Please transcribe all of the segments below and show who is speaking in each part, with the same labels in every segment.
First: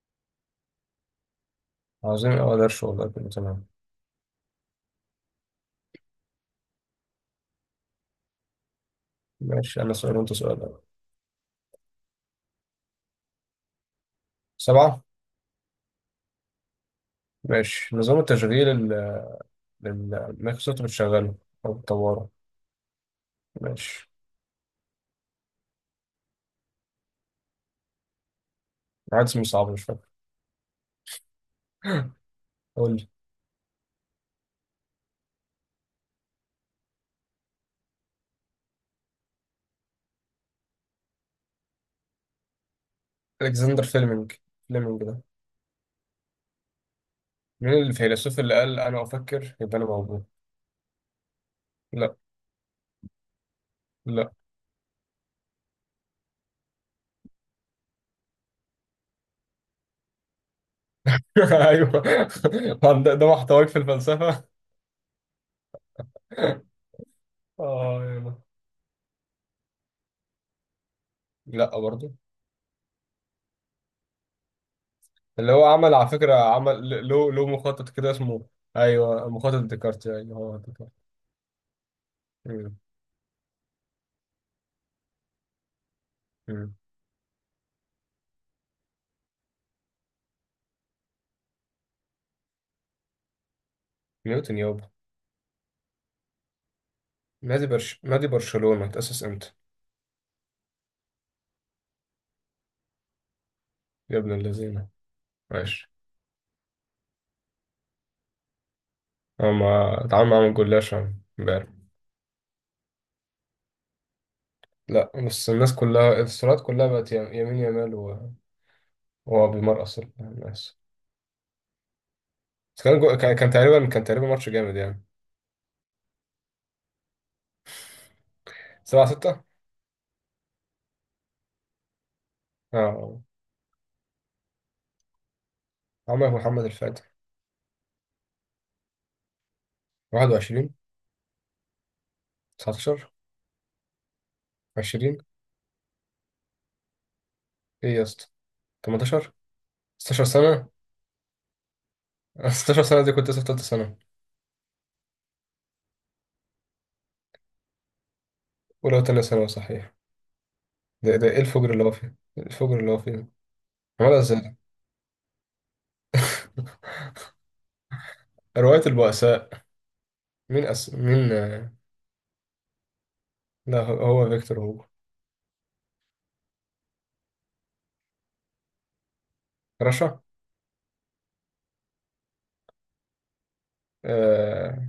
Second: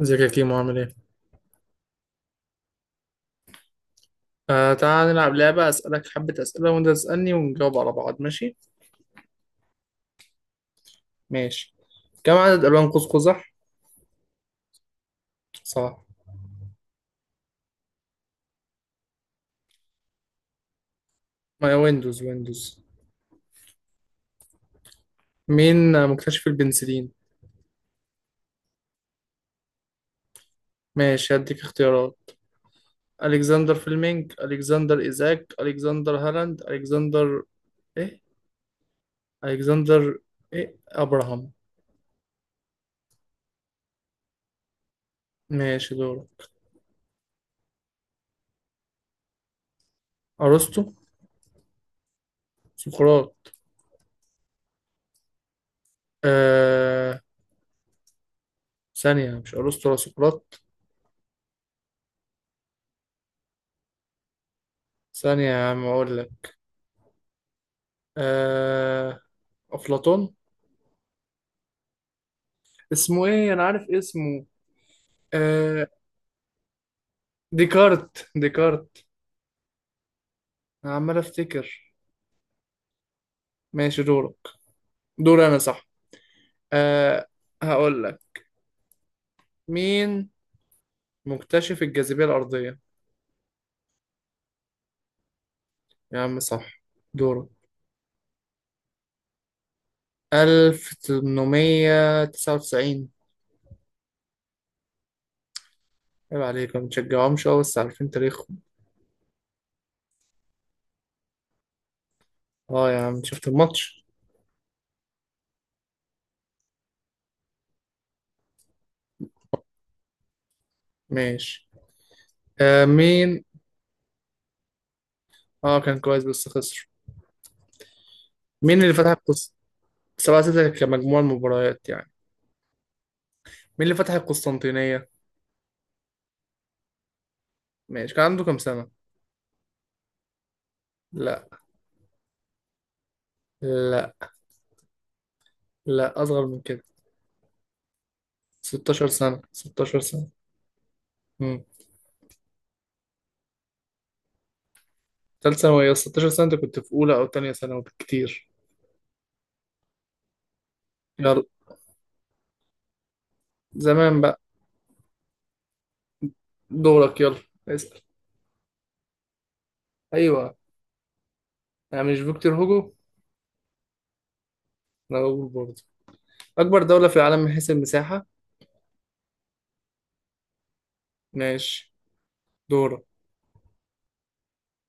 Speaker 1: ازيك يا كيمو، عامل ايه؟
Speaker 2: عظيم أوي درش، والله كله تمام.
Speaker 1: آه، تعال نلعب لعبة، اسألك حبة اسئلة وانت تسألني ونجاوب على بعض، ماشي؟
Speaker 2: ماشي، أنا سؤال وأنت سؤال أوي.
Speaker 1: ماشي. كم عدد الوان قوس قزح؟
Speaker 2: سبعة.
Speaker 1: صح.
Speaker 2: ماشي، نظام التشغيل اللي المايكروسوفت بتشغله أو
Speaker 1: ما ويندوز،
Speaker 2: بتطوره؟
Speaker 1: ويندوز.
Speaker 2: ماشي.
Speaker 1: مين مكتشف البنسلين؟
Speaker 2: واحد اسمه صعب، مش فاكر.
Speaker 1: ماشي هديك اختيارات.
Speaker 2: قول لي.
Speaker 1: الكسندر فليمنج، الكسندر ايزاك، الكسندر هالاند، الكسندر ايه؟ الكسندر ايه؟ ابراهام.
Speaker 2: ألكسندر فيلمينج. فيلمينج ده.
Speaker 1: ماشي دوره.
Speaker 2: مين الفيلسوف اللي قال أنا أفكر يبقى أنا موجود؟
Speaker 1: ارسطو.
Speaker 2: لا.
Speaker 1: سقراط.
Speaker 2: لا.
Speaker 1: آه. ثانية، مش ارسطو ولا سقراط.
Speaker 2: أيوه. ده محتواك في الفلسفة.
Speaker 1: ثانية يا عم اقول لك.
Speaker 2: اه، يلا.
Speaker 1: آه... أفلاطون.
Speaker 2: لا برضه.
Speaker 1: اسمه إيه؟ أنا عارف اسمه.
Speaker 2: اللي هو
Speaker 1: آه...
Speaker 2: عمل، على فكرة، عمل له مخطط كده
Speaker 1: ديكارت،
Speaker 2: اسمه.
Speaker 1: ديكارت.
Speaker 2: ايوه، مخطط ديكارت. ايوه، هو ديكارت.
Speaker 1: أنا عمال أفتكر.
Speaker 2: مم.
Speaker 1: ماشي دورك. دور أنا، صح.
Speaker 2: مم.
Speaker 1: آه... هقول لك. مين مكتشف الجاذبية الأرضية؟
Speaker 2: نيوتن يابا.
Speaker 1: يا عم صح. دورك.
Speaker 2: نادي برشلونة اتأسس امتى؟
Speaker 1: 1899.
Speaker 2: يا ابن اللذينة. ماشي.
Speaker 1: عيب عليك، ما بتشجعهمش أوي بس عارفين تاريخهم.
Speaker 2: هما اتعامل معاهم جلاش امبارح.
Speaker 1: اه يا عم شفت الماتش.
Speaker 2: لا، بس الناس كلها الصورات كلها بقت يمين يمال وهو بيمرقص الناس.
Speaker 1: ماشي.
Speaker 2: بس كان جو... كان
Speaker 1: مين.
Speaker 2: كان تقريبا كان تقريبا ماتش جامد، يعني.
Speaker 1: اه كان كويس بس خسر. مين اللي
Speaker 2: سبعة
Speaker 1: فتح
Speaker 2: ستة
Speaker 1: القصة؟ 7-6 كمجموع المباريات يعني.
Speaker 2: اه.
Speaker 1: مين اللي فتح القسطنطينية؟
Speaker 2: عمر محمد الفاتح.
Speaker 1: ماشي كان عنده كام سنة؟
Speaker 2: 21.
Speaker 1: لا،
Speaker 2: 19.
Speaker 1: لا،
Speaker 2: 20.
Speaker 1: لا، أصغر من كده.
Speaker 2: ايه يا اسطى؟
Speaker 1: 16
Speaker 2: 18.
Speaker 1: سنة، 16
Speaker 2: ستاشر
Speaker 1: سنة.
Speaker 2: سنة
Speaker 1: امم.
Speaker 2: 16 سنة؟ دي كنت لسه في تالتة سنة.
Speaker 1: تالت ثانوي، يا 16 سنة أنت كنت في أولى أو تانية ثانوي بالكتير.
Speaker 2: أولى وتانية ثانوي، صحيح. ده ايه
Speaker 1: يلا.
Speaker 2: الفجر اللي هو فيه؟ إيه الفجر اللي هو فيه؟
Speaker 1: زمان
Speaker 2: خلاص.
Speaker 1: بقى. دورك يلا. اسأل.
Speaker 2: رواية البؤساء.
Speaker 1: أيوه.
Speaker 2: مين أس... مين آه،
Speaker 1: أنا مش فيكتور هوجو؟
Speaker 2: لا، هو. هو فيكتور هوجو.
Speaker 1: أنا هوجو برضه. أكبر دولة في العالم من حيث المساحة؟
Speaker 2: رشا.
Speaker 1: ماشي دورك.
Speaker 2: آه...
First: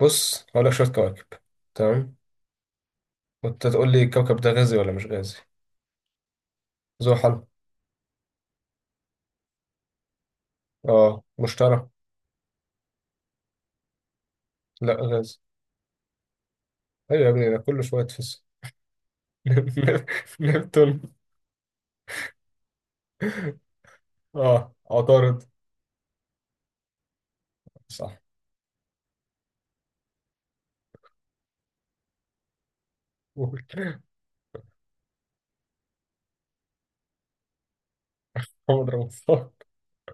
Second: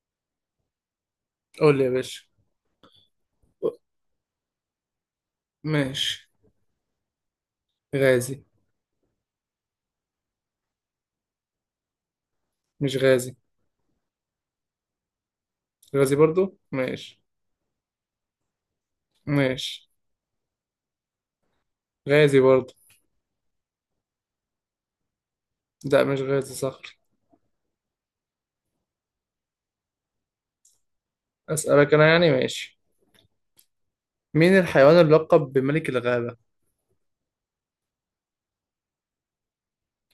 Speaker 2: بص، هقول لك شوية كواكب.
Speaker 1: قول لي يا
Speaker 2: تمام.
Speaker 1: باشا.
Speaker 2: وانت تقول لي الكوكب ده غازي ولا مش غازي.
Speaker 1: ماشي.
Speaker 2: زحل.
Speaker 1: غازي.
Speaker 2: اه، مشتري.
Speaker 1: مش غازي.
Speaker 2: لا، غازي.
Speaker 1: غازي برضه؟ ماشي.
Speaker 2: ايوه يا ابني، ده كله شوية فيس.
Speaker 1: ماشي.
Speaker 2: نبتون.
Speaker 1: غازي برضه.
Speaker 2: اه، عطارد.
Speaker 1: لا مش غازي، صح.
Speaker 2: صح.
Speaker 1: أسألك أنا يعني، ماشي.
Speaker 2: قول.
Speaker 1: مين الحيوان اللقب بملك الغابة؟
Speaker 2: محمد رمضان.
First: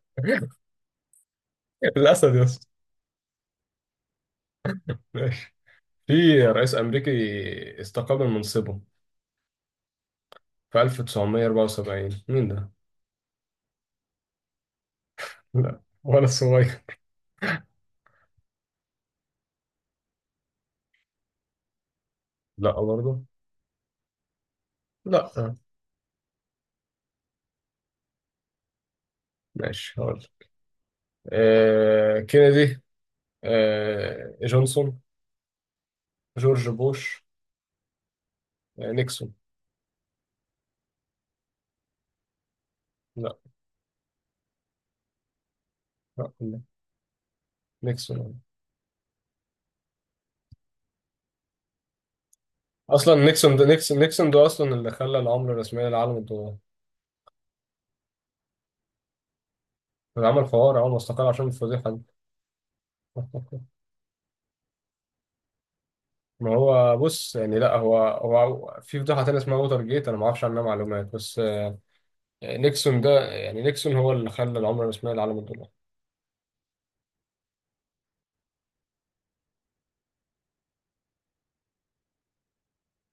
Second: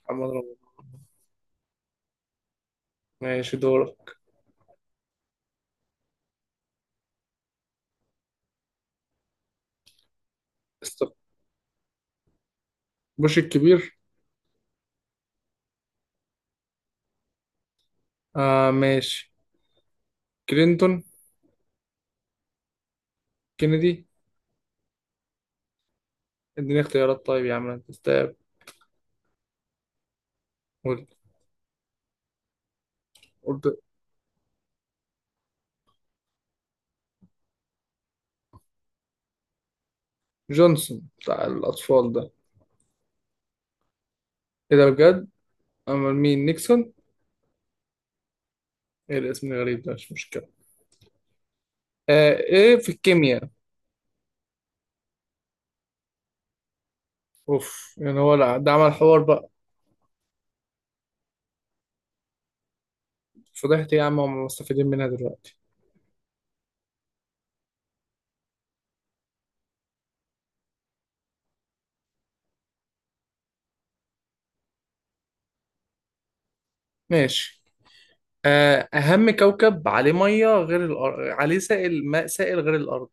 Speaker 1: محمد رمضان.
Speaker 2: الأسد يا اسطى.
Speaker 1: ماشي دورك.
Speaker 2: ماشي. في رئيس أمريكي استقال من منصبه في
Speaker 1: استر.
Speaker 2: 1974، مين ده؟
Speaker 1: بوش الكبير.
Speaker 2: لا، ولا صغير.
Speaker 1: آه ماشي. كلينتون.
Speaker 2: لا برضه.
Speaker 1: كينيدي.
Speaker 2: لا.
Speaker 1: اديني اختيارات طيب يا عم، انت استاب.
Speaker 2: ماشي، هقول لك.
Speaker 1: قلت.
Speaker 2: كينيدي.
Speaker 1: قلت.
Speaker 2: جونسون. جورج بوش. نيكسون.
Speaker 1: جونسون بتاع الأطفال ده.
Speaker 2: لا
Speaker 1: ايه ده بجد؟ أمال
Speaker 2: لا،
Speaker 1: مين
Speaker 2: لا.
Speaker 1: نيكسون؟
Speaker 2: نيكسون.
Speaker 1: ايه الاسم الغريب ده، مش مشكلة. آه ايه في
Speaker 2: اصلا
Speaker 1: الكيمياء؟
Speaker 2: نيكسون ده نيكسون نيكسون ده اصلا اللي خلى العمله الرسميه للعالم الدولار.
Speaker 1: اوف يعني، هو لا، ده عمل حوار بقى.
Speaker 2: اللي عمل فوار اول ما استقال عشان الفضيحه دي.
Speaker 1: فضحت إيه يا عم، هم مستفيدين منها دلوقتي.
Speaker 2: ما هو بص، يعني لا، هو في فضيحه تانية اسمها ووتر جيت، انا ما اعرفش عنها معلومات بس. نيكسون ده، يعني نيكسون هو اللي خلى العمله الرسميه للعالم الدولار.
Speaker 1: ماشي. أهم كوكب عليه مية غير الأرض، عليه سائل ماء سائل غير الأرض.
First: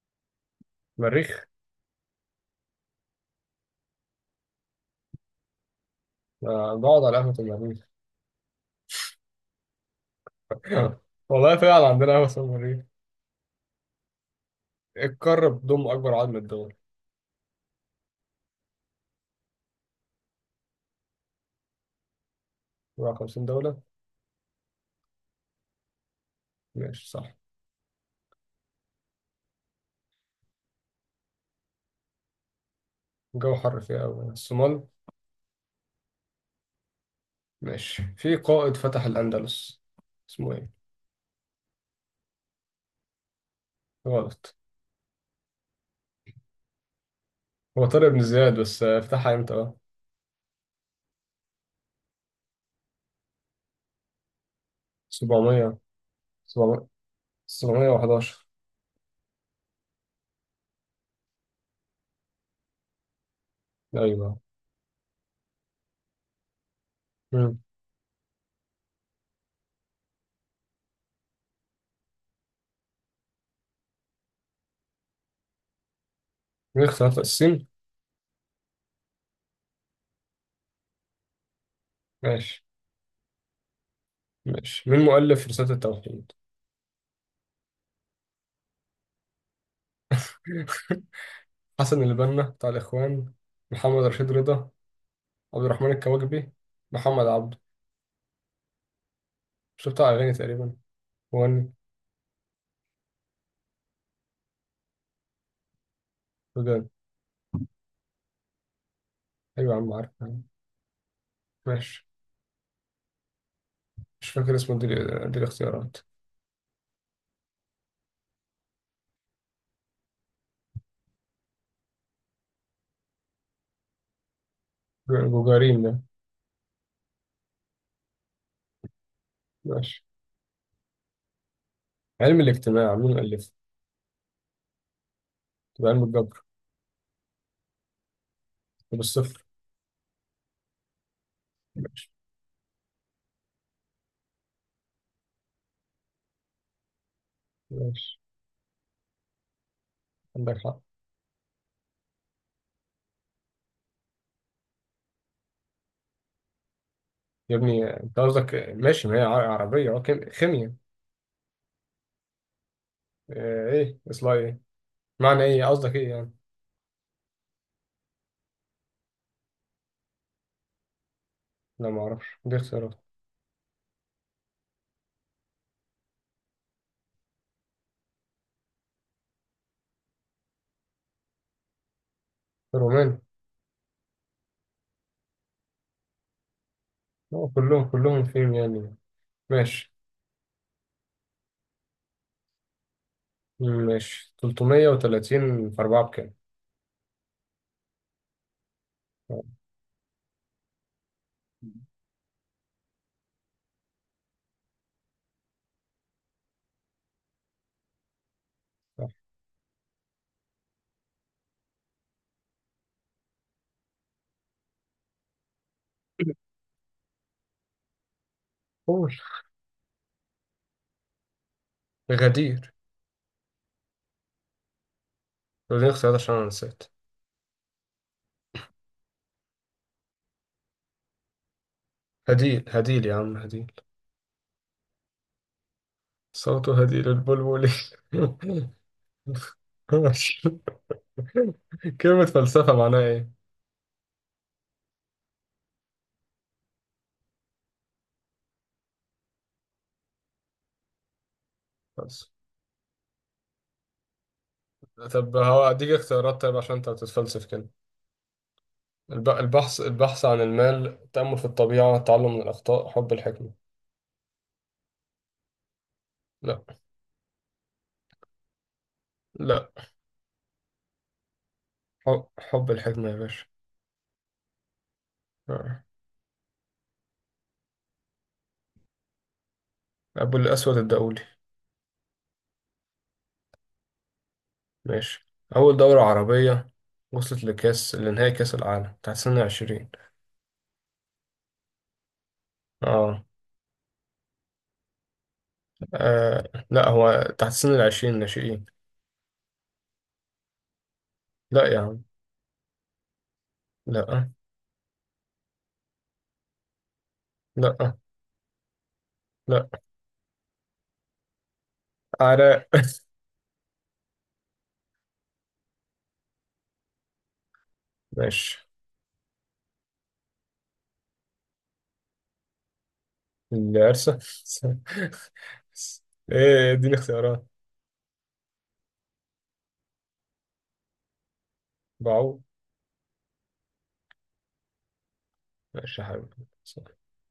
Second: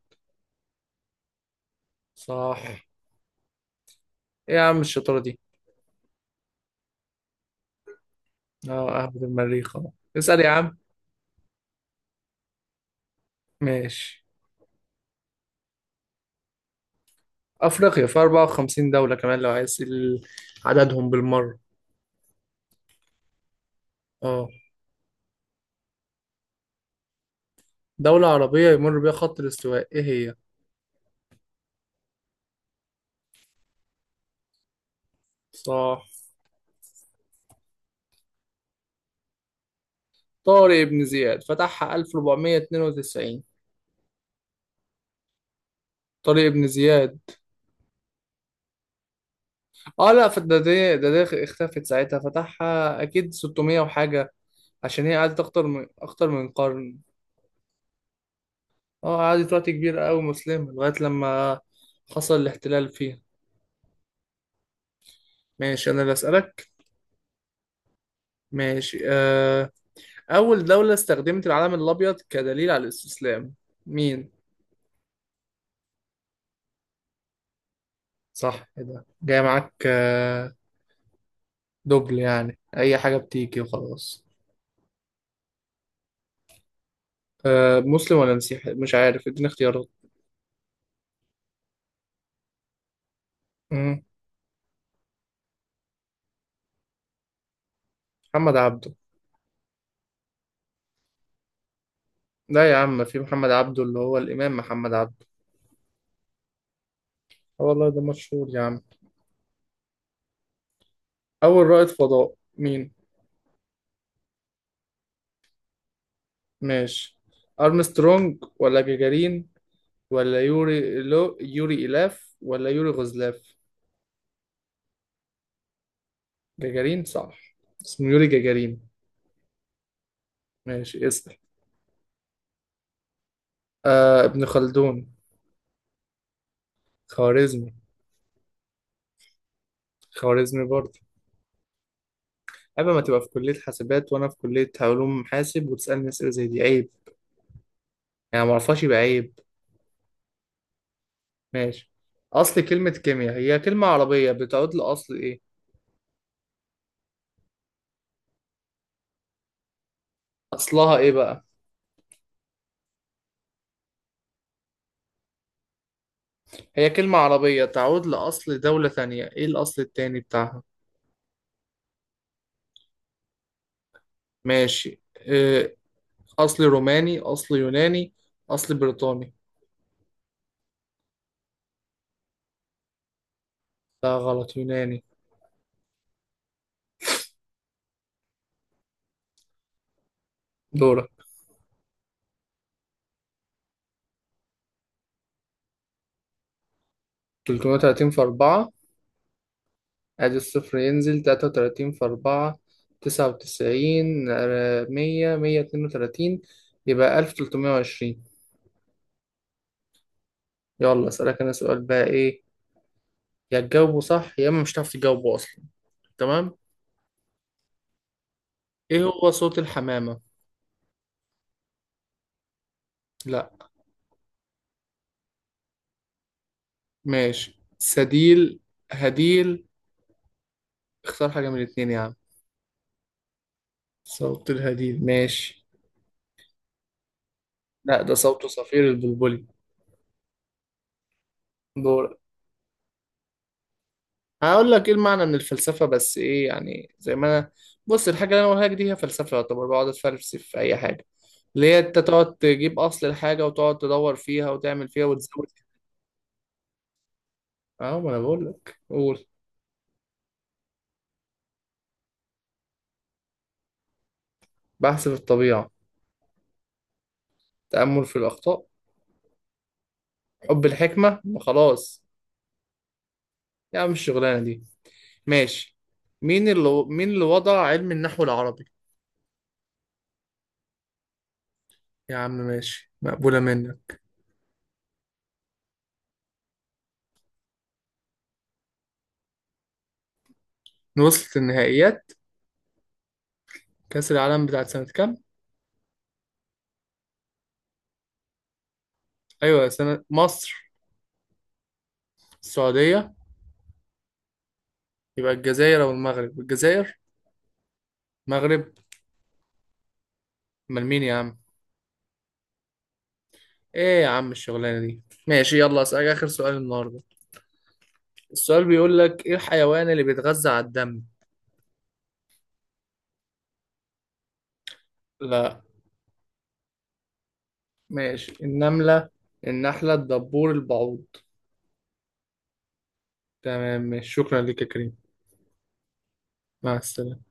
Speaker 2: مريخ.
Speaker 1: صح. إيه يا عم الشطارة دي.
Speaker 2: آه، بقعد على قهوه المريخ.
Speaker 1: اه أهبد المريخ أهو. اسأل يا عم.
Speaker 2: والله فعلا عندنا قهوه اسمها مريخ.
Speaker 1: ماشي.
Speaker 2: القارة بتضم أكبر عدد من الدول؟
Speaker 1: أفريقيا في 54 دولة، كمان لو عايز عددهم بالمرة.
Speaker 2: 54 دولة.
Speaker 1: اه.
Speaker 2: ماشي، صح.
Speaker 1: دولة عربية يمر بيها خط الاستواء، إيه هي؟
Speaker 2: الجو حر فيها أوي، الصومال.
Speaker 1: صح.
Speaker 2: ماشي. في قائد فتح الأندلس، اسمه
Speaker 1: طارق
Speaker 2: إيه؟
Speaker 1: بن زياد، فتحها 1492.
Speaker 2: غلط.
Speaker 1: طارق بن زياد.
Speaker 2: هو طارق بن زياد، بس فتحها إمتى بقى؟
Speaker 1: اه لا، فده ده ده ده اختفت ساعتها، فتحها أكيد 600 وحاجة. عشان هي قعدت أكتر
Speaker 2: 700.
Speaker 1: من أكتر من
Speaker 2: 700.
Speaker 1: قرن.
Speaker 2: 711.
Speaker 1: اه قعدت وقت كبير قوي، مسلمة لغاية لما حصل الاحتلال فيها.
Speaker 2: أيوه.
Speaker 1: ماشي أنا اللي أسألك.
Speaker 2: مم.
Speaker 1: ماشي. أول دولة استخدمت العلم الأبيض كدليل على الاستسلام، مين؟
Speaker 2: مين اختلاف السين؟
Speaker 1: صح كده، جاي معاك. دبل يعني،
Speaker 2: ماشي.
Speaker 1: أي حاجة بتيجي وخلاص.
Speaker 2: ماشي. مين مؤلف رسالة التوحيد؟
Speaker 1: مسلم ولا مسيحي، مش عارف، اديني اختيارات.
Speaker 2: حسن البنا بتاع الإخوان.
Speaker 1: مم.
Speaker 2: محمد رشيد رضا. عبد الرحمن الكواكبي. محمد عبده.
Speaker 1: محمد عبده.
Speaker 2: شو بتاع أغاني تقريبا. مغني.
Speaker 1: لا يا عم، في محمد عبده اللي هو الإمام محمد عبده.
Speaker 2: وجان.
Speaker 1: اه والله ده مشهور يا عم.
Speaker 2: أيوة يا عم، عارف.
Speaker 1: أول رائد
Speaker 2: ماشي.
Speaker 1: فضاء مين؟
Speaker 2: مش فاكر اسمه. دي دي الاختيارات.
Speaker 1: ماشي. أرمسترونج ولا جاجارين، ولا يوري، لو يوري إلاف ولا يوري غزلاف.
Speaker 2: جوجارين ده.
Speaker 1: جاجارين صح. اسمه يوري جاجارين.
Speaker 2: ماشي.
Speaker 1: ماشي اسأل.
Speaker 2: علم الاجتماع، مين الألفه؟
Speaker 1: آه، ابن خلدون.
Speaker 2: تبقى علم الجبر.
Speaker 1: خوارزمي.
Speaker 2: طب الصفر.
Speaker 1: خوارزمي برضه.
Speaker 2: ماشي.
Speaker 1: عيب، ما تبقى في كلية حاسبات وأنا في كلية علوم حاسب وتسألني أسئلة زي دي، عيب.
Speaker 2: ماشي.
Speaker 1: يعني ما أعرفهاش يبقى عيب.
Speaker 2: عندك حق.
Speaker 1: ماشي. أصل كلمة كيمياء هي كلمة عربية بتعود لأصل إيه؟
Speaker 2: يا ابني انت قصدك ماشي، ما هي عربية. اه، خيمياء.
Speaker 1: أصلها إيه بقى؟
Speaker 2: ايه اصلها ايه؟ معنى ايه قصدك ايه يعني؟
Speaker 1: هي كلمة عربية تعود لأصل دولة ثانية، إيه الأصل التاني بتاعها؟
Speaker 2: لا، ما اعرفش. دي اختيارات.
Speaker 1: ماشي. أصلي روماني، أصلي يوناني، أصلي بريطاني.
Speaker 2: روماني.
Speaker 1: لا غلط، يوناني.
Speaker 2: اه، كلهم فيهم يعني. ماشي.
Speaker 1: دورك.
Speaker 2: ماشي. 330 في 4 بكام؟
Speaker 1: 330 في أربعة.
Speaker 2: آه،
Speaker 1: أدي الصفر ينزل، 33 في أربعة. 99، 100، 132. يبقى 1320.
Speaker 2: صح.
Speaker 1: يلا أسألك أنا سؤال بقى، إيه يا تجاوبه صح يا إما مش هتعرف تجاوبه أصلا. تمام. إيه
Speaker 2: قول.
Speaker 1: هو صوت الحمامة؟
Speaker 2: غدير.
Speaker 1: لا.
Speaker 2: دي اختيارات عشان انا نسيت.
Speaker 1: ماشي سديل، هديل. اختار حاجة من الاتنين يا عم.
Speaker 2: هديل، هديل يا عم، هديل.
Speaker 1: صوت الهديل، ماشي.
Speaker 2: صوت هديء للبلبل.
Speaker 1: لا ده صوت صفير البلبلي. دور.
Speaker 2: كلمة فلسفة معناها إيه؟
Speaker 1: هقول لك ايه المعنى من الفلسفه، بس ايه يعني، زي ما انا بص، الحاجه اللي انا بقولها لك دي هي فلسفه، يعتبر بقعد اتفلسف في اي حاجه اللي هي انت
Speaker 2: بس.
Speaker 1: تقعد تجيب اصل الحاجه وتقعد تدور فيها وتعمل فيها
Speaker 2: طب
Speaker 1: وتزود فيها.
Speaker 2: هو، أديك اختيارات طيب عشان أنت بتتفلسف كده.
Speaker 1: اه ما انا بقول لك، قول.
Speaker 2: البحث عن المال، التأمل في الطبيعة، التعلم من الأخطاء، حب الحكمة.
Speaker 1: بحث في الطبيعه.
Speaker 2: لا.
Speaker 1: تامل في الاخطاء.
Speaker 2: لا.
Speaker 1: حب الحكمه، ما خلاص.
Speaker 2: حب الحكمة يا باشا.
Speaker 1: يا عم الشغلانه دي. ماشي.
Speaker 2: آه.
Speaker 1: مين اللي وضع علم النحو العربي.
Speaker 2: أبو الأسود الدؤلي.
Speaker 1: يا عم ماشي، مقبوله منك.
Speaker 2: ماشي. أول دورة عربية وصلت لكأس لنهائي كأس العالم تحت سن 20؟
Speaker 1: وصلت النهائيات.
Speaker 2: آه.
Speaker 1: كاس العالم بتاعت سنه كام؟
Speaker 2: آه لا، هو تحت سن 20، ناشئين.
Speaker 1: ايوه سنه. مصر.
Speaker 2: لا يا عم.
Speaker 1: السعوديه.
Speaker 2: لا.
Speaker 1: يبقى الجزائر او المغرب، الجزائر.
Speaker 2: لا.
Speaker 1: مغرب.
Speaker 2: لا.
Speaker 1: امال مين يا عم.
Speaker 2: عراء.
Speaker 1: ايه يا عم الشغلانه دي. ماشي يلا اسالك اخر سؤال النهارده.
Speaker 2: ماشي.
Speaker 1: السؤال بيقول لك ايه، الحيوان اللي بيتغذى على الدم.
Speaker 2: العرسة.
Speaker 1: لا.
Speaker 2: ايه دي الاختيارات؟
Speaker 1: ماشي، النمله، النحله، الدبور، البعوض.
Speaker 2: بعو.
Speaker 1: تمام ماشي، شكرا لك يا كريم.
Speaker 2: ماشي يا
Speaker 1: مع
Speaker 2: حبيبي.
Speaker 1: السلامه.